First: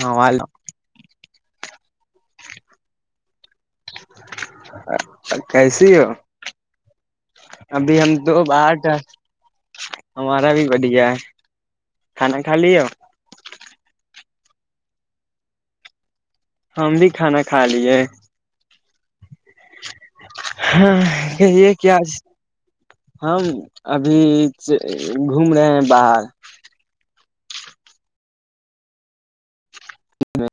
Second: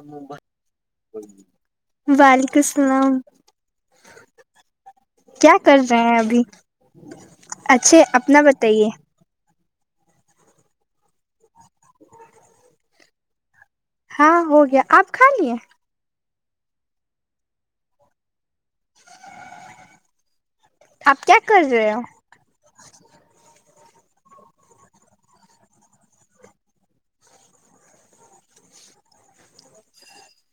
ہمار وعلیکم اللام کیا کر کیسی رہے ہو ہیں ابھی ابھی اچھے ہم اپنا دو باہر بتائیے تھا ہمارا بھی بڑھیا ہے کھانا کھا لیے ہاں ہو گیا آپ کھا لیے ہم بھی کھانا کھا لیے ہ آپ کیا کر کہے رہے ہو کیاج ہم ابھی گھوم رہے ہیں باہر ہے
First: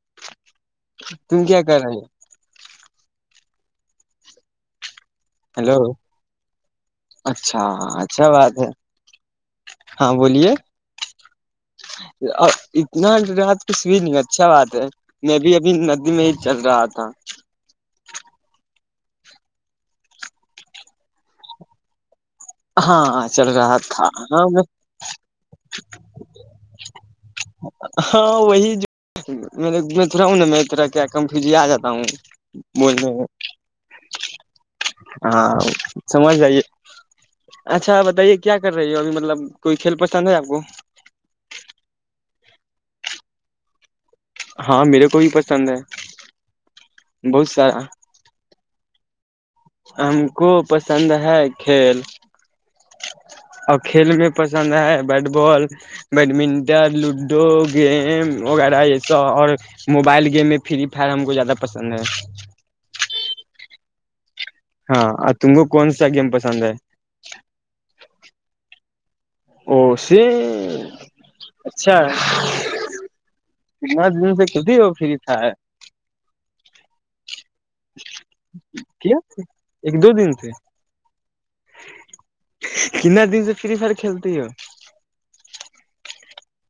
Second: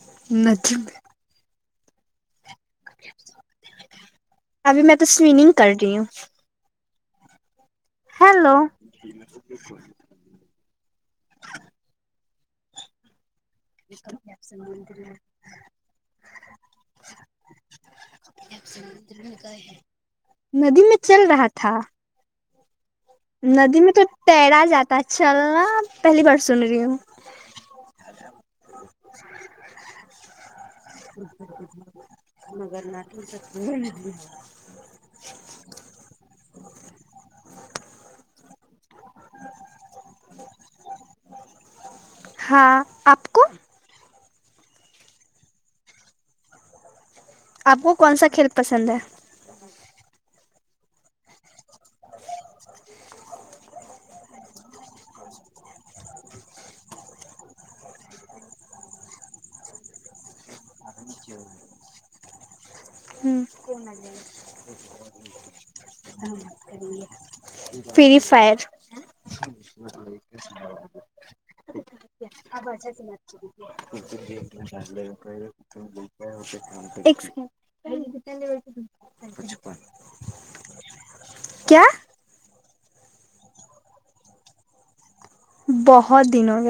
م ت کیا کرا ہے ابھی میں تو سومنگ کر ہلو رہی ہو اچھا ہاں اچھا بات ہے ہاں بولیے اتنا رات کس بھی نہیں اچھا بات ہے میں بھی ابھی ندی میں ہی چل رہا تھا ندی میں چل رہا تھا ہاںاں چل رہا ندی میں تو تھا ہاں تیرا میں جاتا ہے چلنا پہلی بار سن رہی ہوں ہاں وہیا ہوںا میںا کیا کمفیوز آ جاتا ہوں بولنے میں ہاں سمجھ آئیے اچھا بتائیے کیا کر رہی ہے اب مطلب کوئی کھیل پسند ہے آپ کو ہاں آپ کو ہاں میرے کو ہی پسند ہے بہت سارا آپ کو کون سا کھیل پسند ہے ہم کو پسند ہے کھیل اور کھیل میں پسند ہے bat ball badminton ludo game وغیرہ یہ سب اور موبائل گیم فری فائر ہم کو زیادہ پسند ہے [unintelligible] ہوں کون ہاں تم کو کون سا گیم پسند ہے فری فائر او سے اچھا کتنا دن سے کھیلتی ہو فری فائر [unintelligible] کیا ایک دو دن تھے کیا کنا دن سے فری فائر کھیلتی ہو بہت دنوں گ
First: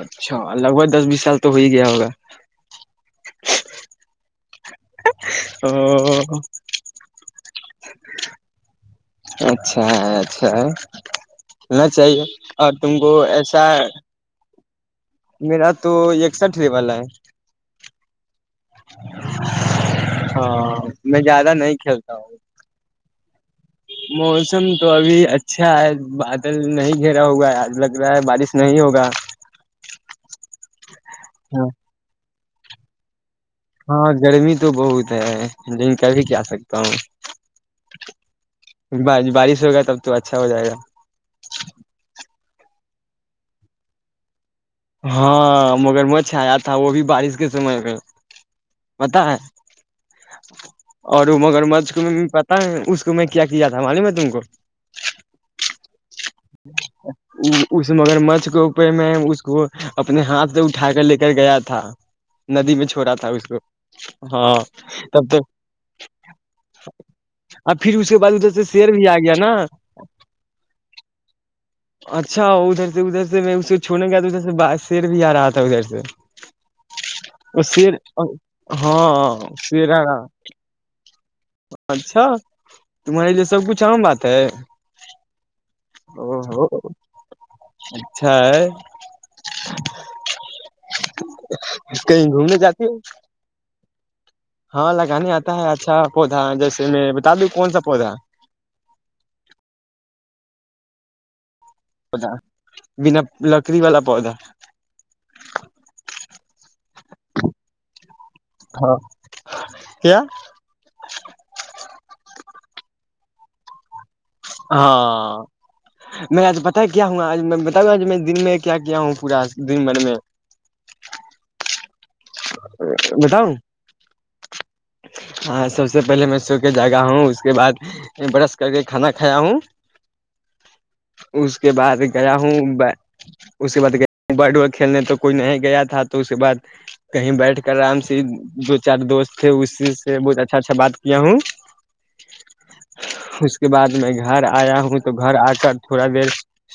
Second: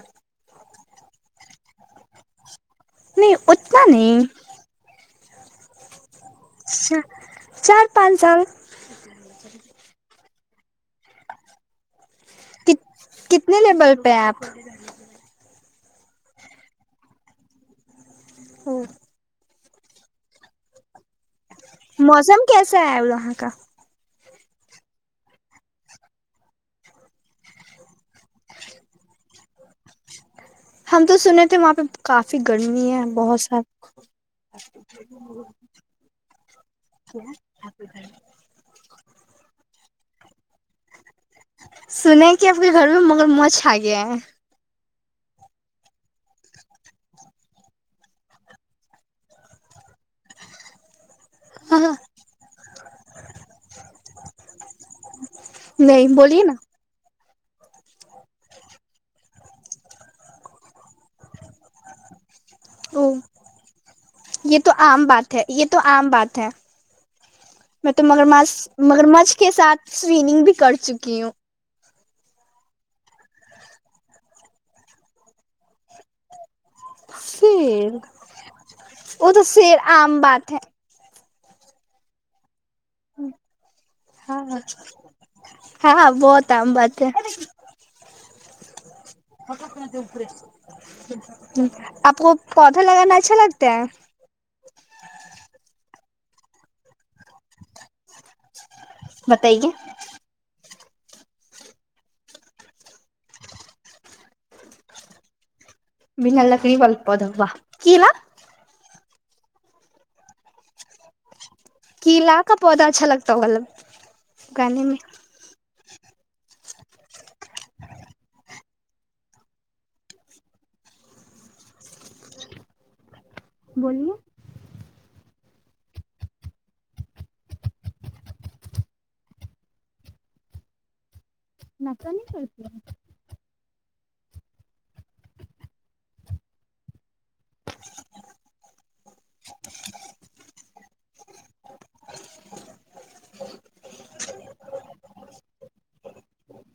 اچھا لگ بھگ دس بیس سال تو ہو ہی گیا ہوگا نہیں اتنا نہیں ا اچھا چار پانچ سال اچھا اچھا ہے نہ چاہیے اور تم کو کتنے ایسا لیول پہ ہیں آپ میرا تو ایک ساٹری والا ہے ہ ہاں میں جا موسم کیسا ہے اا [unintelligible] موسم تو ابھی اچھا ہے بادل نہیں گھیرا ہوگا ہے آج لگ رہا ہے بارش نہیں ہوگا ہم تو سنے تھے وہاں پہ کافی کافی گرمی ہے بہت سار ہاں گرمی تو بہت ہے لیکن کبھی کیا سکتا ہوں بارش ہوگا تب تو اچھا ہو جائے گا سنے کہ آپ کے گھر میں مگر موچھ آ گیا ہے ہاں مگر مچھ آیا تھا وہ بھی بارش کے سمے پ بتا ہے اور مگر م ہے کو پتاہ ہے اس کو میں کیا کیا تھا ہمی میں تم کو نہیں بول جچ اس مگر مچھ کے اوپے میں اس کو اپنے ہاتھ سے اٹھا کر لے کر گیا تھا ندی میں او چھوڑا تھا اس کو ہاں یہ تو عام بات ہے یہ تو عام بات ہے اب میں پھر تو اس کے بعد مگرمچ ادھر سے شیر بھی آ گیا مگرمچھ کے نا ساتھ سویننگ بھی کر چکی ہوں اچھا ادھر سے ادھر سے میں اسے چونے گیا تھا ادھر سے ب شیر بھی آ رہا تھا ادھر سے اور س پھر ہاں وہ تو سیر شیرانا عام بات ہے اچھا تمہارے لی سب کچھ عام بات ہے ہاں ہاں ا بہت عام بات ہے ہےھ آپ کہیں کو گھومنے پودا جاتی ہو لگانا اچھا لگتا ہے ہاں لگانے آتا ہے اچھا پودا جیسے میں بتا دوں کون سا پودا مت یہیک پ بنا لکڑی والا پودا بھینا لکڑی بلپ دبا کی نا ہاں کیا تول ہاں میں آج پتا کیا ہوں آج میں بتاج میں دن میں کیا کیا ہوں پورا دن بھر میں [inaudible] بتاؤ بولیے ہاں سب سے پہلے میں سو کے جاگا ہوں اس کے بعد برش کر کے کھانا کھایا ہوں اس کے بعد ناشتہ نہیں گیا کرتی ہوں ہیں اس کے بع بیٹ بال کھیلنے تو کوئی نہیں گیا تھا تو اس کے بعد کہیں بیٹھ کر آرام سے جو چار دوست تھے اس سے بہت اچھا اچھا بات کیا ہوں اس کے بعد میں گھر آیا ہوں تو گھر آ کر تھوڑا دیر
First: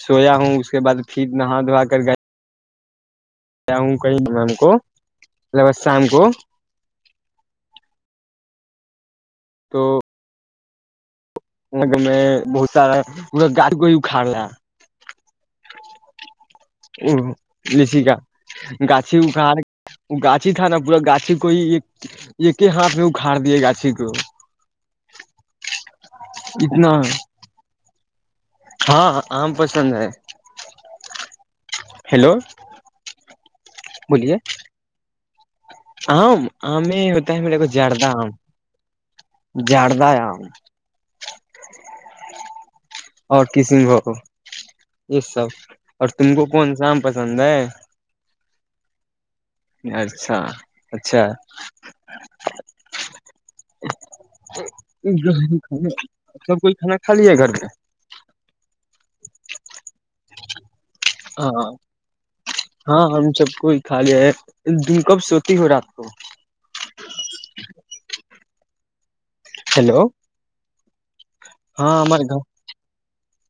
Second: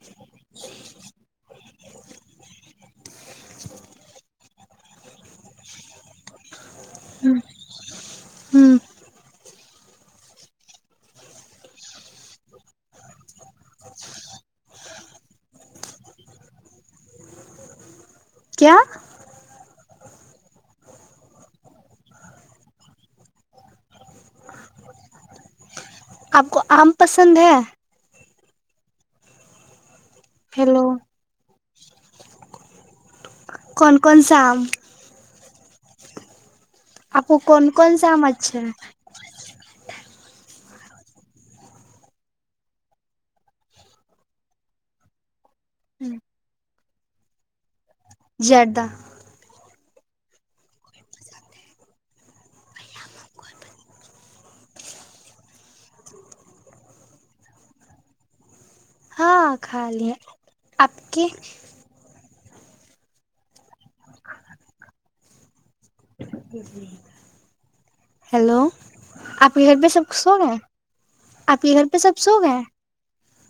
سویا ہوں اس کے بعد پھر نہا دھوا کر گئے جؤوںئی ہم کو لوسہ ہم کو ہوں تو نگر میں بہت سارا پورا گڑی گ اکھاڑ رہا لچ کا کیا گاھی گاچھی تھا نا پورا گاچھی کو ہی ایک ایک ہی ہاتھ میں اکھاڑ دییا گاچھی کو آپ کو آم اتنا پسند ہے ہاں آم پسند ہے ہیلو ہیلو کون کون سام ہؤ آپ کو کون کون سمجھ جڑد ہے اور کسینھگ یہ سب اور تم کو کون شام پسند ہے جردہ اچھا اچھا سب کوھ کھانا کھا ہے گھر میں ہاں خال لی ہے آپ کی ہاں ہاں ہم سب کو ہی کھا لیا ہے تم کب سوتی ہو رات کو ہیلو آپ کے گھر پہ سب کس ہو گئے آپ کے گھر ہاں پہ سب ہمارے گھر سوگ ہے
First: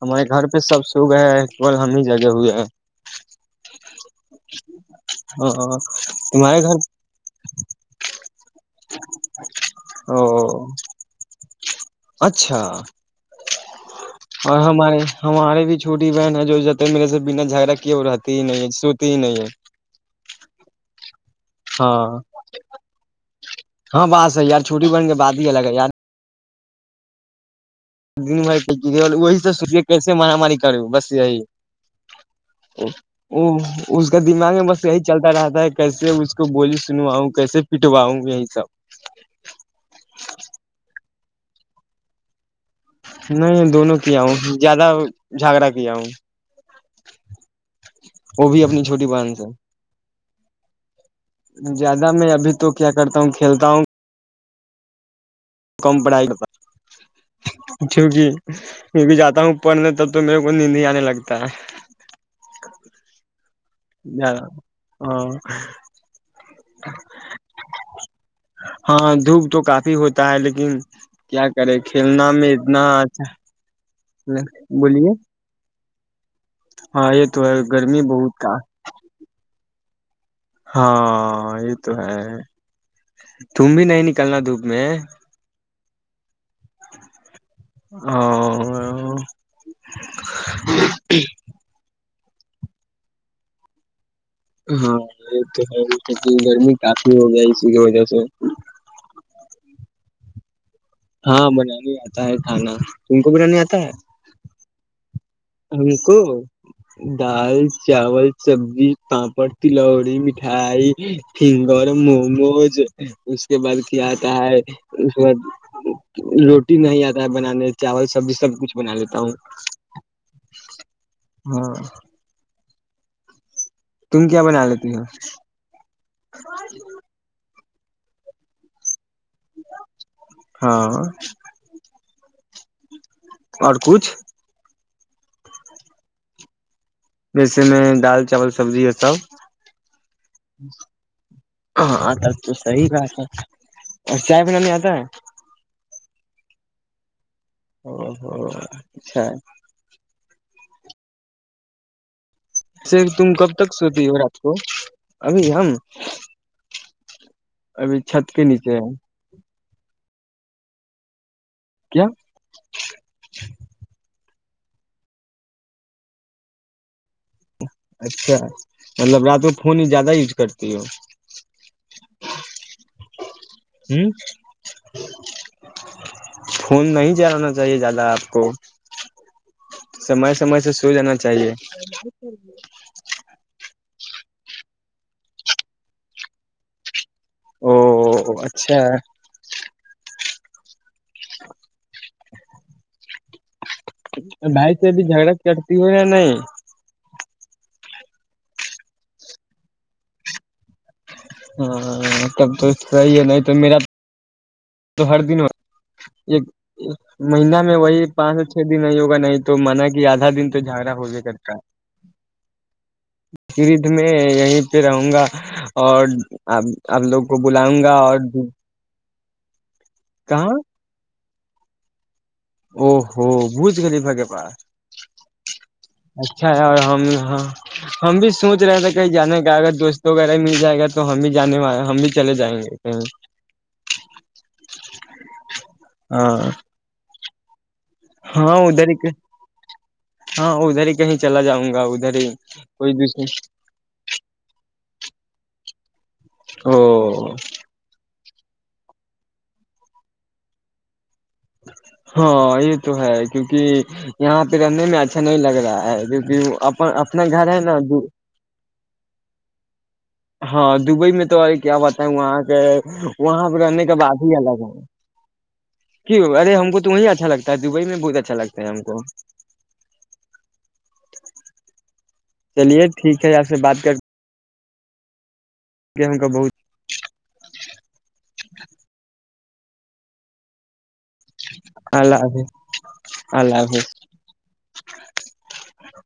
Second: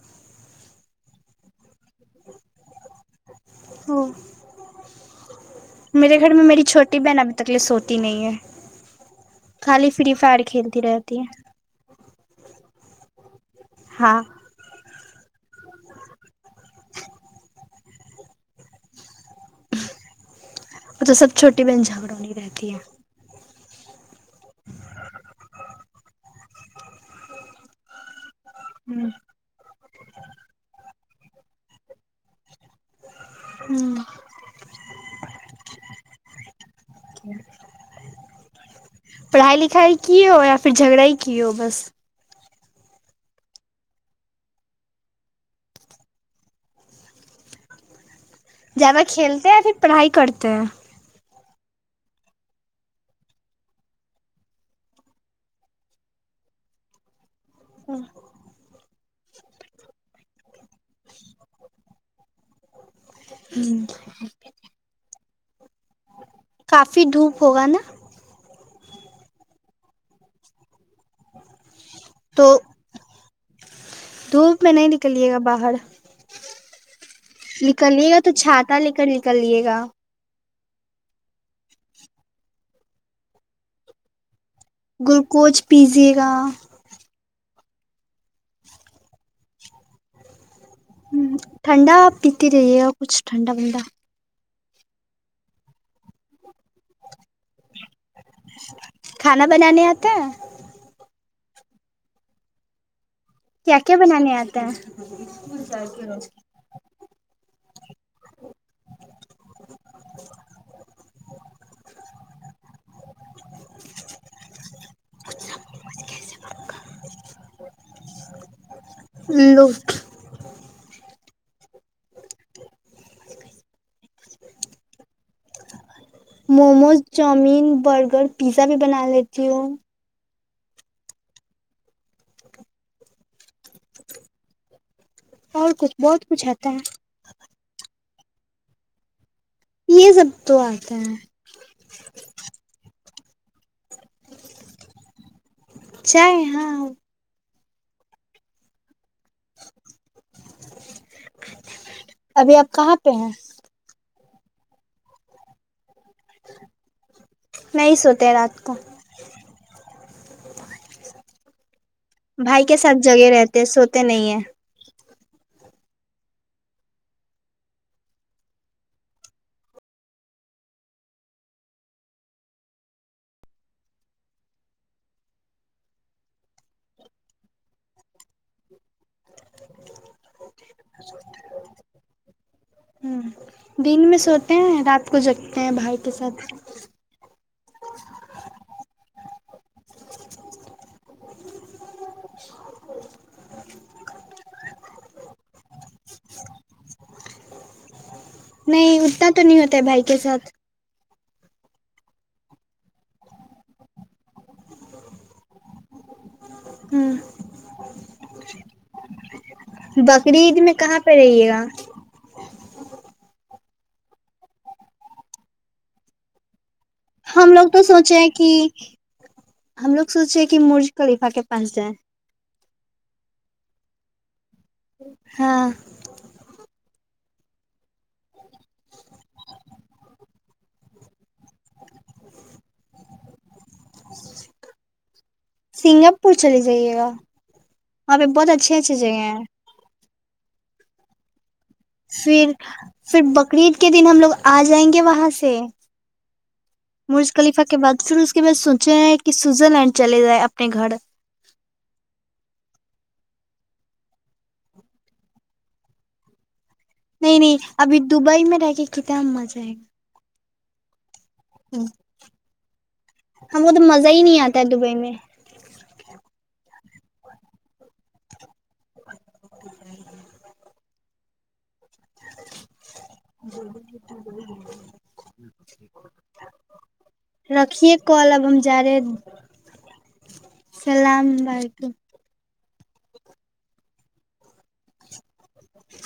ہمارے گھر پہ سب سو گئے ہے کیول ہم ہی جگہ ہوئے ہیں ہاں میرے گھر میں تمہارے میری گھر چھوٹی بہن ابھی تکلی سوتی نہیں ہے خالی فری او فائر کھیلتی رہتی ہے اچھا ہاں اور ہم ہماری ہمارے بھی چھوٹی بہن ہے جو جتے میرے سے بنا جھگڑا کیے وہ رہتی ہی نہیں ہے سوتی ہی نہیں ہے ا تو سب چھوٹی بہن ہاں جھگڑوںنی رہتی ہے ہاں بس ہےی یار چھوٹی بن کے بات ہی الگ ہے یار د م ہوں وہی س سوے کیسے ماراماری کرے ہو بس ا [inaudible] وہ ہوں اس کا دماغ میں بس یہی چلتا رہتا ہے کیسے تو بول سنواؤں کیسے پٹواؤں یہی سب پڑھائی لکھائی کی ہو یا پھر جھگڑا ہی کی رکیو بس نہیں دونوں کیا ہوں زیادہ جھگڑا کیا ہوں وہ بھی اپنی زیادہ چھوٹی بہن سے کھیلتے ہیںیا پھر پڑھائی کرتے تو زیادہ میں ابھی تو کیا کرتا ہوں کھیلتا ہوں کم پڑھائی کا کیونکہ میں بھی جاتا ہوں پڑھنے تب تو میرے کو نیند ہی آنے لگتا ہے ہوں جیا ہاں کافی دھوپ ہوگا نا ہاں دھوپ تو کافی ہوتا ہے لیکن کیا کرے گا کھیلنا تو میں اتنا اچھا دھوپ میں نہیں بولیے نکلیے گا باہر ہاں یہ تو ہے گرمی نکلیے گا تو بہت کا چھاتا لے کر نکلیے گا ہاں یہ تو ہے تم بھی نہیں نکلنا دب گلکوچ پیزے [inaudible] اور ہ ٹھنڈا پیتے رہیے گ کچھ ٹھنڈا بنندا ہاں یہ تو گرمی کاپی ہو جائے س کی وجہ سے کھانا بنانے آتا ہے ہاں بن ہی آتا ہے کھانا تم کو کیا کیا بنانے آتا ہے ان کو دال چاول سبزی پاپڑ تلوڑی مٹھائی فنگر موموز اس کے بعد کیا آتا ہے اس کے بعد روٹی نہیں آتا ہے بنانے چاول سبزی سب کچھ بنا لیتا ہوں ہے لو ہاں تم کیا بنا لیتی ہو موموز چاؤمین برگر پیزا بھی بنا لیتی ہوں ہاں اور کچھ اور کچھ بہت کچھ آتا ہے جیسے میں دال چاول سبزی یہ سب یہ سب تو آتا ہے ہاں تب تو سی بات ہے اور چائے بنانے آتا ہے چائے ہاں ا ہو اچھا ابھی آپ س کہاں پہ تم ہیں کب تک سوتی ہو کو ابھی ہم نہیں ابھی سوتے چھت کے رات کو نیچے ہے کیا بھائی کے ساتھ جگہ رہتے ہیں سوتے نہیں ہیں اچھا مطلب رات کو فون ہی زیادہ یوز کرتی ہو ہ خون نہیں جلانا چاہیے زیادہ آپ کو سمے سمے سے سو جانا چاہیے ہوں دن میں سوتے ہیں رات کو جگتے ہیں باہر کے ساتھ او اچھا بھائی سے ابھی جھگڑک کرٹتی ہو یا نہیں نہیں اتنا تو نہیں ہوتا ہے بھائی کے ساتھ ہاں تب تو صحیح ہے نہیں تو میرا تو ہر دن ایک ہوں مہینہ میں وہی پانچ سے چھ دن نہیں ہوگا نہیں تو من کہ آدھا دن تو بقرعید میں جھگڑا کہاں ہوگ پہ رہیے کرتا گا ہے پ تو میں یہیں پہ رہوں گا اور ا ہم لوگ تو سوچے ہیں کہ ہم لگ سوچے کہ کہاں مرج خلیفہ کے پانچزار او ہوو بوچ گلی بگے پا ہاں اور ہم ہاں ہم بھی سوچ رہے تھے کہیں جانے کا اگر دوستوں وغیرہ مل جائے گا تو ہم بھی جانے وال ہم بھی چلے جائیں گے کہیں سنگاپور چل جائیے گا وہاں پہ بہت ہاں اچھی ادھر اچھی ہی جگہ ہیں ہاں ادھر ہی کہیں چلا جاؤں گی پھر پھر بقرعید کے دن ہم لوگ آ جائیں گے وہاں سے او مرز خلیفہ کے بعد پرو کے بس سوچے ہیں کہ سوئزر لینڈ چل جائے اپنے گھر ہاں یہ تو ہے کیونکہ یہاں پہ رہنے میں اچھا نہیں لگ رہا ہے کیونکہ اب نہیں نہیں ابھی دبئی میں رہ کے کت مجے ایک ہاں دبئی میں تو کیا بت وہاں کے وہاں پہ ہم کو تو رہنے کے مزہ بعد ہی نہیں الگ آتا ہے دبئی میں کی ارے ہم کو تمیں اچھا لتا ہے دبئی میں بہت اچھا لگتا ہے ہم کو چلیے ٹھیک ہے آپ سے بات کر گم کا بہت رکھیے کال اب ہم جا رہے سلام الئییک اللہ حافظ اللہ حافظ ج [inaudible]